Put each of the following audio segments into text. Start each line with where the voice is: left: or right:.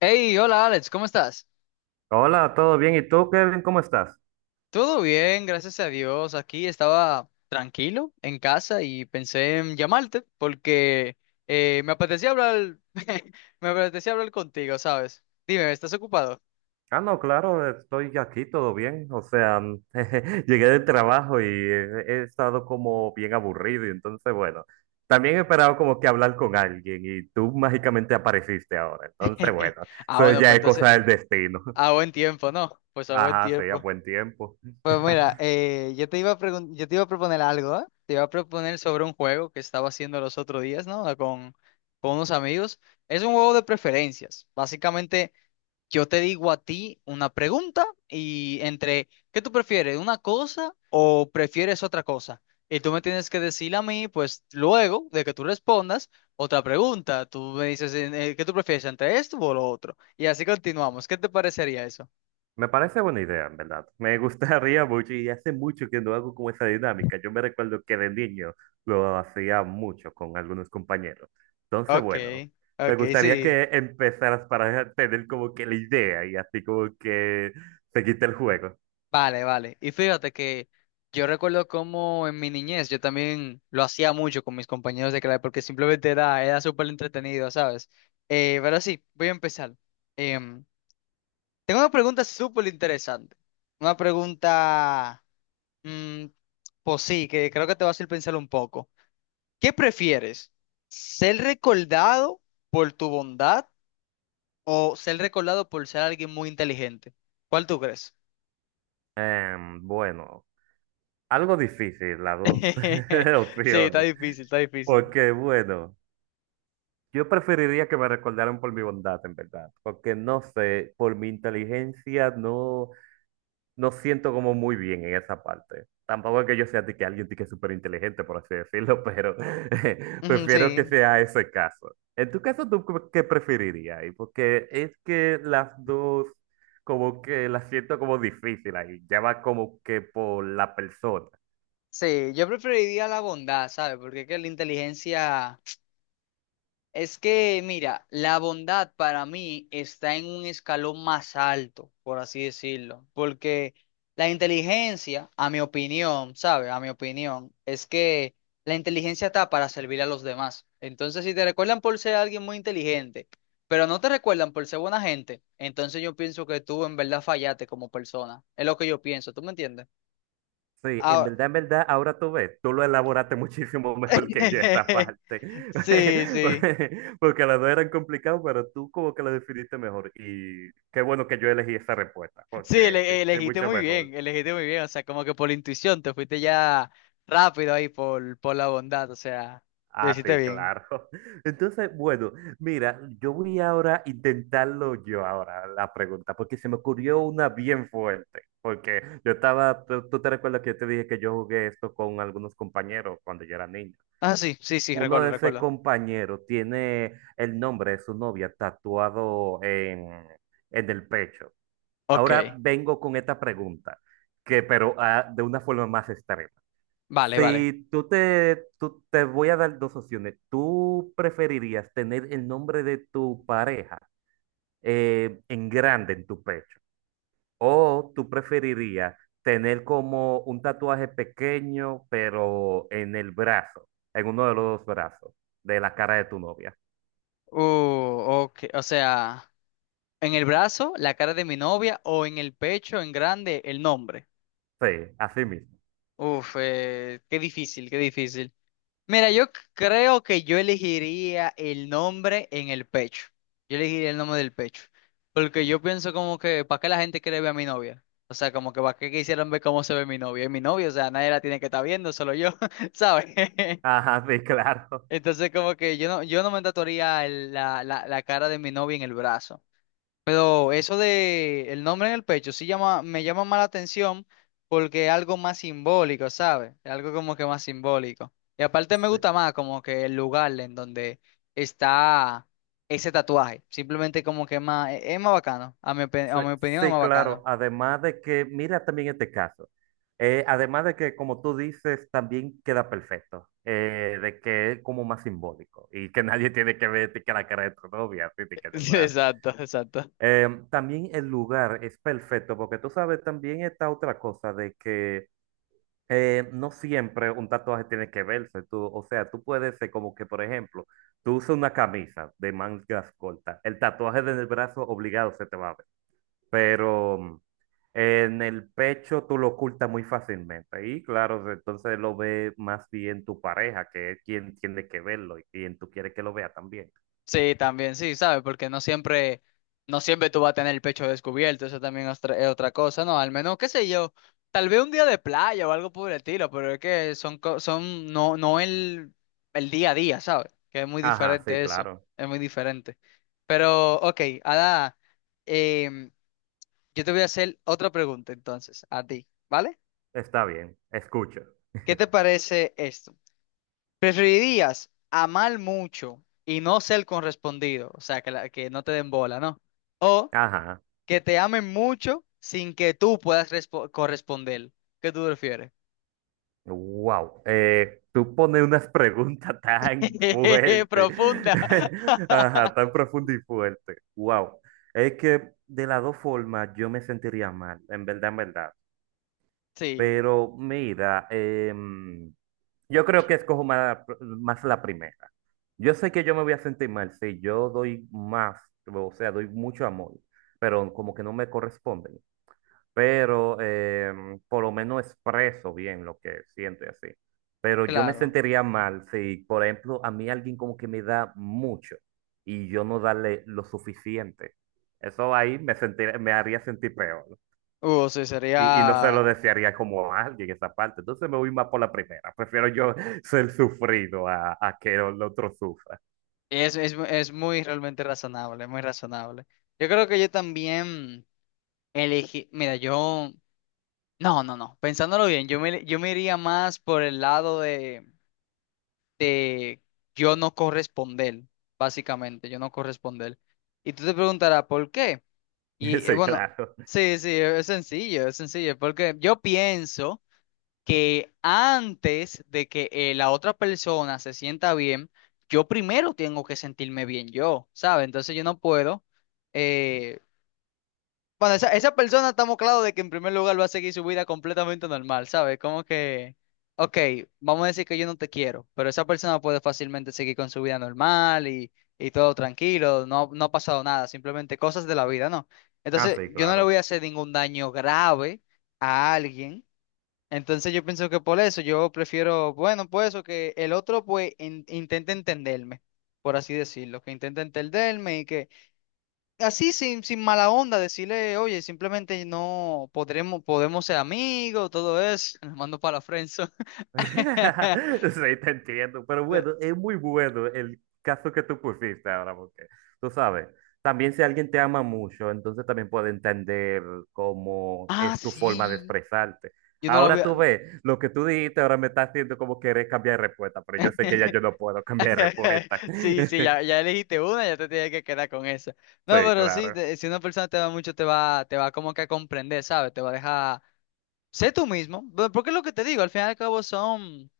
left: Hey, hola Alex, ¿cómo estás?
right: Hola, ¿todo bien? ¿Y tú, Kevin, cómo estás?
left: Todo bien, gracias a Dios. Aquí estaba tranquilo en casa y pensé en llamarte porque me apetecía hablar, me apetecía hablar contigo, ¿sabes? Dime, ¿estás ocupado?
right: Ah, no, claro, estoy aquí, todo bien. O sea, jeje, llegué del trabajo y he estado como bien aburrido y entonces, bueno, también he esperado como que hablar con alguien y tú mágicamente apareciste ahora. Entonces, bueno,
left: Ah,
right: eso
left: bueno,
right: ya
left: pues
right: es
left: entonces,
right: cosa del destino.
left: a buen tiempo, ¿no? Pues a buen
right: Ajá, sí, a
left: tiempo.
right: buen tiempo.
left: Pues mira, yo te iba a proponer algo, ¿eh? Te iba a proponer sobre un juego que estaba haciendo los otros días, ¿no? Con unos amigos. Es un juego de preferencias. Básicamente. Yo te digo a ti una pregunta y entre, ¿qué tú prefieres? ¿Una cosa o prefieres otra cosa? Y tú me tienes que decir a mí, pues luego de que tú respondas, otra pregunta. Tú me dices, ¿qué tú prefieres entre esto o lo otro? Y así continuamos. ¿Qué te parecería eso?
right: Me parece buena idea, en verdad. Me gustaría mucho y hace mucho que no hago como esa dinámica. Yo me recuerdo que de niño lo hacía mucho con algunos compañeros. Entonces,
left: Ok,
right: bueno, me
left: ok,
right: gustaría
left: sí.
right: que empezaras para tener como que la idea y así como que se quite el juego.
left: Vale, vale. Y fíjate que yo recuerdo cómo en mi niñez yo también lo hacía mucho con mis compañeros de clase porque simplemente era súper entretenido, ¿sabes? Pero sí, voy a empezar. Em, Tengo una pregunta súper interesante. Una pregunta, mm, pues sí, que creo que te va a hacer pensar un poco. ¿Qué prefieres? ¿Ser recordado por tu bondad o ser recordado por ser alguien muy inteligente? ¿Cuál tú crees?
right: Bueno, algo difícil las dos
left: Sí, está
right: opciones.
left: difícil, está difícil.
right: Porque, bueno, yo preferiría que me recordaran por mi bondad, en verdad. Porque no sé, por mi inteligencia no. No siento como muy bien en esa parte. Tampoco es que yo sea de que alguien de que es súper inteligente, por así decirlo, pero
left: Ujú.
right: prefiero que
left: Sí,
right: sea ese caso. En tu caso, ¿tú qué preferirías ahí? Porque es que las dos, como que las siento como difíciles ahí. Ya va como que por la persona.
left: sí, yo preferiría la bondad, ¿sabes? Porque es que la inteligencia... Es que, mira, la bondad para mí está en un escalón más alto, por así decirlo. Porque la inteligencia, a mi opinión, ¿sabes? A mi opinión, es que la inteligencia está para servir a los demás. Entonces, si te recuerdan por ser alguien muy inteligente, pero no te recuerdan por ser buena gente, entonces yo pienso que tú en verdad fallaste como persona. Es lo que yo pienso, ¿tú me entiendes?
right: Sí,
left: Ahora...
right: en verdad, ahora tú ves, tú lo elaboraste muchísimo mejor que yo esta parte,
left: Sí, sí.
right: porque las dos eran complicadas, pero tú como que lo definiste mejor y qué bueno que yo elegí esa respuesta,
left: Sí,
right: porque es
left: elegiste
right: mucho
left: muy
right: mejor.
left: bien, elegiste muy bien. O sea, como que por la intuición te fuiste ya rápido ahí por la bondad. O sea, lo
right: Ah,
left: hiciste
right: sí,
left: bien.
right: claro. Entonces, bueno, mira, yo voy ahora a intentarlo yo ahora, la pregunta, porque se me ocurrió una bien fuerte, porque yo estaba, tú te recuerdas que yo te dije que yo jugué esto con algunos compañeros cuando yo era niño.
left: Ah, sí, sí, sí,
right: Uno
left: recuerdo,
right: de ese
left: recuerdo.
right: compañero tiene el nombre de su novia tatuado en el pecho. Ahora
left: Ok,
right: vengo con esta pregunta, que pero ah, de una forma más extrema.
left: vale, vale.
right: Si te voy a dar dos opciones, ¿tú preferirías tener el nombre de tu pareja en grande en tu pecho? ¿O tú preferirías tener como un tatuaje pequeño, pero en el brazo, en uno de los dos brazos, de la cara de tu novia?
left: Uh, ok, o sea, en el brazo, la cara de mi novia o en el pecho, en grande, el nombre.
right: Sí, así mismo.
left: Uf, qué difícil, qué difícil. Mira, creo que yo elegiría el nombre en el pecho. Yo elegiría el nombre del pecho. Porque yo pienso como que, ¿para qué la gente quiere ver a mi novia? O sea, como que ¿para qué quisieran ver cómo se ve mi novia? Es mi novia, o sea, nadie la tiene que estar viendo, solo yo, ¿sabes?
right: Ajá, sí, claro.
left: Entonces como que yo no me tatuaría la cara de mi novia en el brazo. Pero eso de el nombre en el pecho sí llama, me llama más la atención porque es algo más simbólico, ¿sabes? Es algo como que más simbólico. Y aparte me
right: Sí,
left: gusta más como que el lugar en donde está ese tatuaje. Simplemente como que es más bacano. A
right: sí,
left: a mi opinión es
right: sí,
left: más
right: claro.
left: bacano.
right: Además de que, mira también este caso. Además de que, como tú dices, también queda perfecto. Eh, de que es como más simbólico y que nadie tiene que ver que la cara de tu novia, así que en el brazo.
left: Exacto, exacto.
right: También el lugar es perfecto, porque tú sabes, también está otra cosa de que no siempre un tatuaje tiene que verse. Tú, o sea, tú puedes ser como que, por ejemplo, tú usas una camisa de mangas cortas, el tatuaje del brazo obligado se te va a ver, pero en el pecho tú lo ocultas muy fácilmente. Y claro, entonces lo ve más bien tu pareja, que es quien tiene que verlo y quien tú quieres que lo vea también.
left: Sí, también, sí, ¿sabes? Porque no siempre tú vas a tener el pecho descubierto, eso también es otra cosa, ¿no? Al menos, qué sé yo, tal vez un día de playa o algo por el estilo, pero es que son, co- son, no, no el, el día a día, ¿sabes? Que es muy
right: Ajá, sí,
left: diferente eso,
right: claro,
left: es muy diferente. Pero, ok, Ada, em, yo te voy a hacer otra pregunta entonces, a ti, ¿vale?
right: está bien, escucho.
left: ¿Qué te parece esto? ¿Preferirías amar mucho y no ser correspondido? O sea, que, que no te den bola, ¿no? O
right: Ajá.
left: que te amen mucho sin que tú puedas corresponder. ¿Qué tú prefieres?
right: Wow, tú pones unas preguntas tan fuertes,
left: Profunda.
right: ajá, tan profundas y fuertes. Wow, es que de las dos formas yo me sentiría mal, en verdad, en verdad.
left: Sí,
right: Pero mira, yo creo que escojo más, más la primera. Yo sé que yo me voy a sentir mal si yo doy más, o sea, doy mucho amor, pero como que no me corresponde, pero por lo menos expreso bien lo que siento y así. Pero yo me
left: claro.
right: sentiría mal si, por ejemplo, a mí alguien como que me da mucho y yo no darle lo suficiente. Eso ahí me sentir- me haría sentir peor, ¿no?
left: Sí,
right: Y no se lo
left: sería...
right: desearía como a alguien esa parte. Entonces me voy más por la primera. Prefiero yo ser sufrido a que el otro sufra.
left: Es, es muy realmente razonable, muy razonable. Yo creo que yo también elegí... Mira, yo... No, no, no. Pensándolo bien, yo me iría más por el lado de yo no corresponder, básicamente, yo no corresponder. Y tú te preguntarás, ¿por qué? Y
right: Sí,
left: bueno,
right: claro.
left: sí, sí, es sencillo, porque yo pienso que antes de que la otra persona se sienta bien, yo primero tengo que sentirme bien yo, ¿sabes? Entonces yo no puedo. Eh, esa persona estamos claros de que en primer lugar va a seguir su vida completamente normal, ¿sabes? Como que, ok, vamos a decir que yo no te quiero, pero esa persona puede fácilmente seguir con su vida normal y todo tranquilo, no, no ha pasado nada, simplemente cosas de la vida, ¿no?
right: Ah,
left: Entonces,
right: sí,
left: yo no le voy
right: claro.
left: a hacer ningún daño grave a alguien. Entonces, yo pienso que por eso yo prefiero, bueno, pues eso, que el otro intente entenderme, por así decirlo, que intente entenderme y que así sin mala onda, decirle, oye, simplemente no podremos, podemos ser amigos, todo eso. Los mando para la friendzone.
right: Sí, te entiendo, pero
left: De-
right: bueno, es muy bueno el caso que tú pusiste ahora, porque tú sabes, también si alguien te ama mucho, entonces también puede entender cómo
left: Ah,
right: es tu forma de
left: sí.
right: expresarte.
left: Yo no la voy
right: Ahora
left: a...
right: tú ves, lo que tú dijiste ahora me está haciendo como querer cambiar de respuesta, pero yo sé que ya yo no puedo cambiar de respuesta.
left: Sí, sí, ya elegiste una, ya te tienes que quedar con esa.
right: Sí,
left: No, pero sí,
right: claro.
left: si una persona te va mucho, te va como que a comprender, ¿sabes? Te va a dejar... Sé tú mismo, porque es lo que te digo, al final y al cabo son...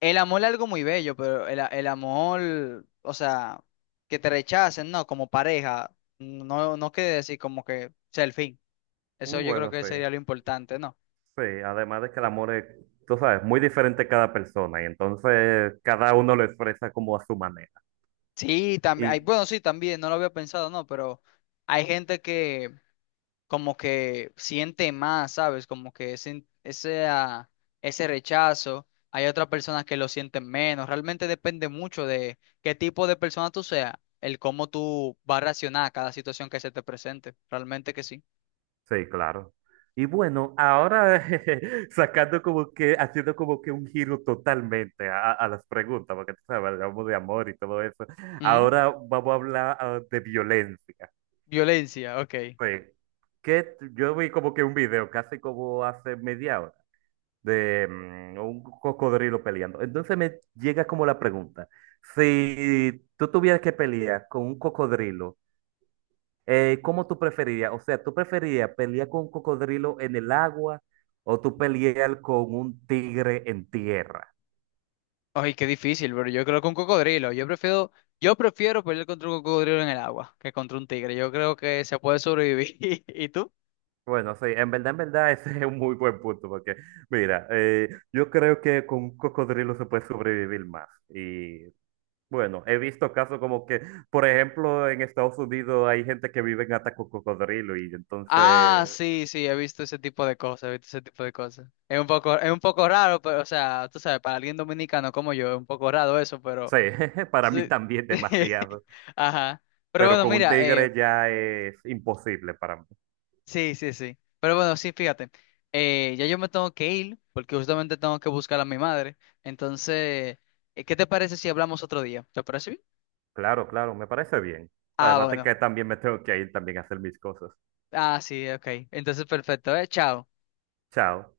left: El amor es algo muy bello, pero el amor, o sea, que te rechacen, ¿no? Como pareja, no quiere decir como que sea el fin. Eso
right: Mm,
left: yo creo
right: bueno,
left: que
right: sí.
left: sería lo importante, ¿no?
right: Sí, además de que el amor es, tú sabes, muy diferente a cada persona y entonces cada uno lo expresa como a su manera.
left: Sí, también, hay,
right: Y
left: bueno, sí, también, no lo había pensado, ¿no? Pero hay gente que como que siente más, ¿sabes? Como que ese rechazo. Hay otras personas que lo sienten menos. Realmente depende mucho de qué tipo de persona tú seas, el cómo tú vas a reaccionar a cada situación que se te presente. Realmente que sí.
right: sí, claro. Y bueno, ahora sacando como que, haciendo como que un giro totalmente a las preguntas, porque tú sabes, hablamos de amor y todo eso.
left: Ujú.
right: Ahora vamos a hablar ah, de violencia.
left: Violencia, ok.
right: Sí. Que t- yo vi como que un video, casi como hace media hora, de un cocodrilo peleando. Entonces me llega como la pregunta, si tú tuvieras que pelear con un cocodrilo, ¿cómo tú preferirías? O sea, ¿tú preferirías pelear con un cocodrilo en el agua o tú pelear con un tigre en tierra?
left: Ay, qué difícil, pero yo creo que un cocodrilo. Yo prefiero pelear contra un cocodrilo en el agua que contra un tigre. Yo creo que se puede sobrevivir. ¿Y tú?
right: Bueno, sí, en verdad, ese es un muy buen punto porque, mira, yo creo que con un cocodrilo se puede sobrevivir más. Y bueno, he visto casos como que, por ejemplo, en Estados Unidos hay gente que vive en hasta con cocodrilo y
left: Ah,
right: entonces,
left: sí, sí, he visto ese tipo de cosas, he visto ese tipo de cosas. Es un poco raro, pero, o sea, tú sabes, para alguien dominicano como yo, es un poco raro eso, pero
right: sí, para mí
left: sí.
right: también demasiado,
left: Ajá. Pero
right: pero
left: bueno,
right: con un
left: mira,
right: tigre ya es imposible para mí.
left: sí, sí, sí. Pero bueno, sí, fíjate, ya yo me tengo que ir, porque justamente tengo que buscar a mi madre. Entonces, ¿qué te parece si hablamos otro día? ¿Te parece bien?
right: Claro, claro, me parece bien.
left: Ah,
right: Además de
left: bueno.
right: que también me tengo que ir también a hacer mis cosas.
left: Ah, sí, ok. Entonces, perfecto, eh. Chao.
right: Chao.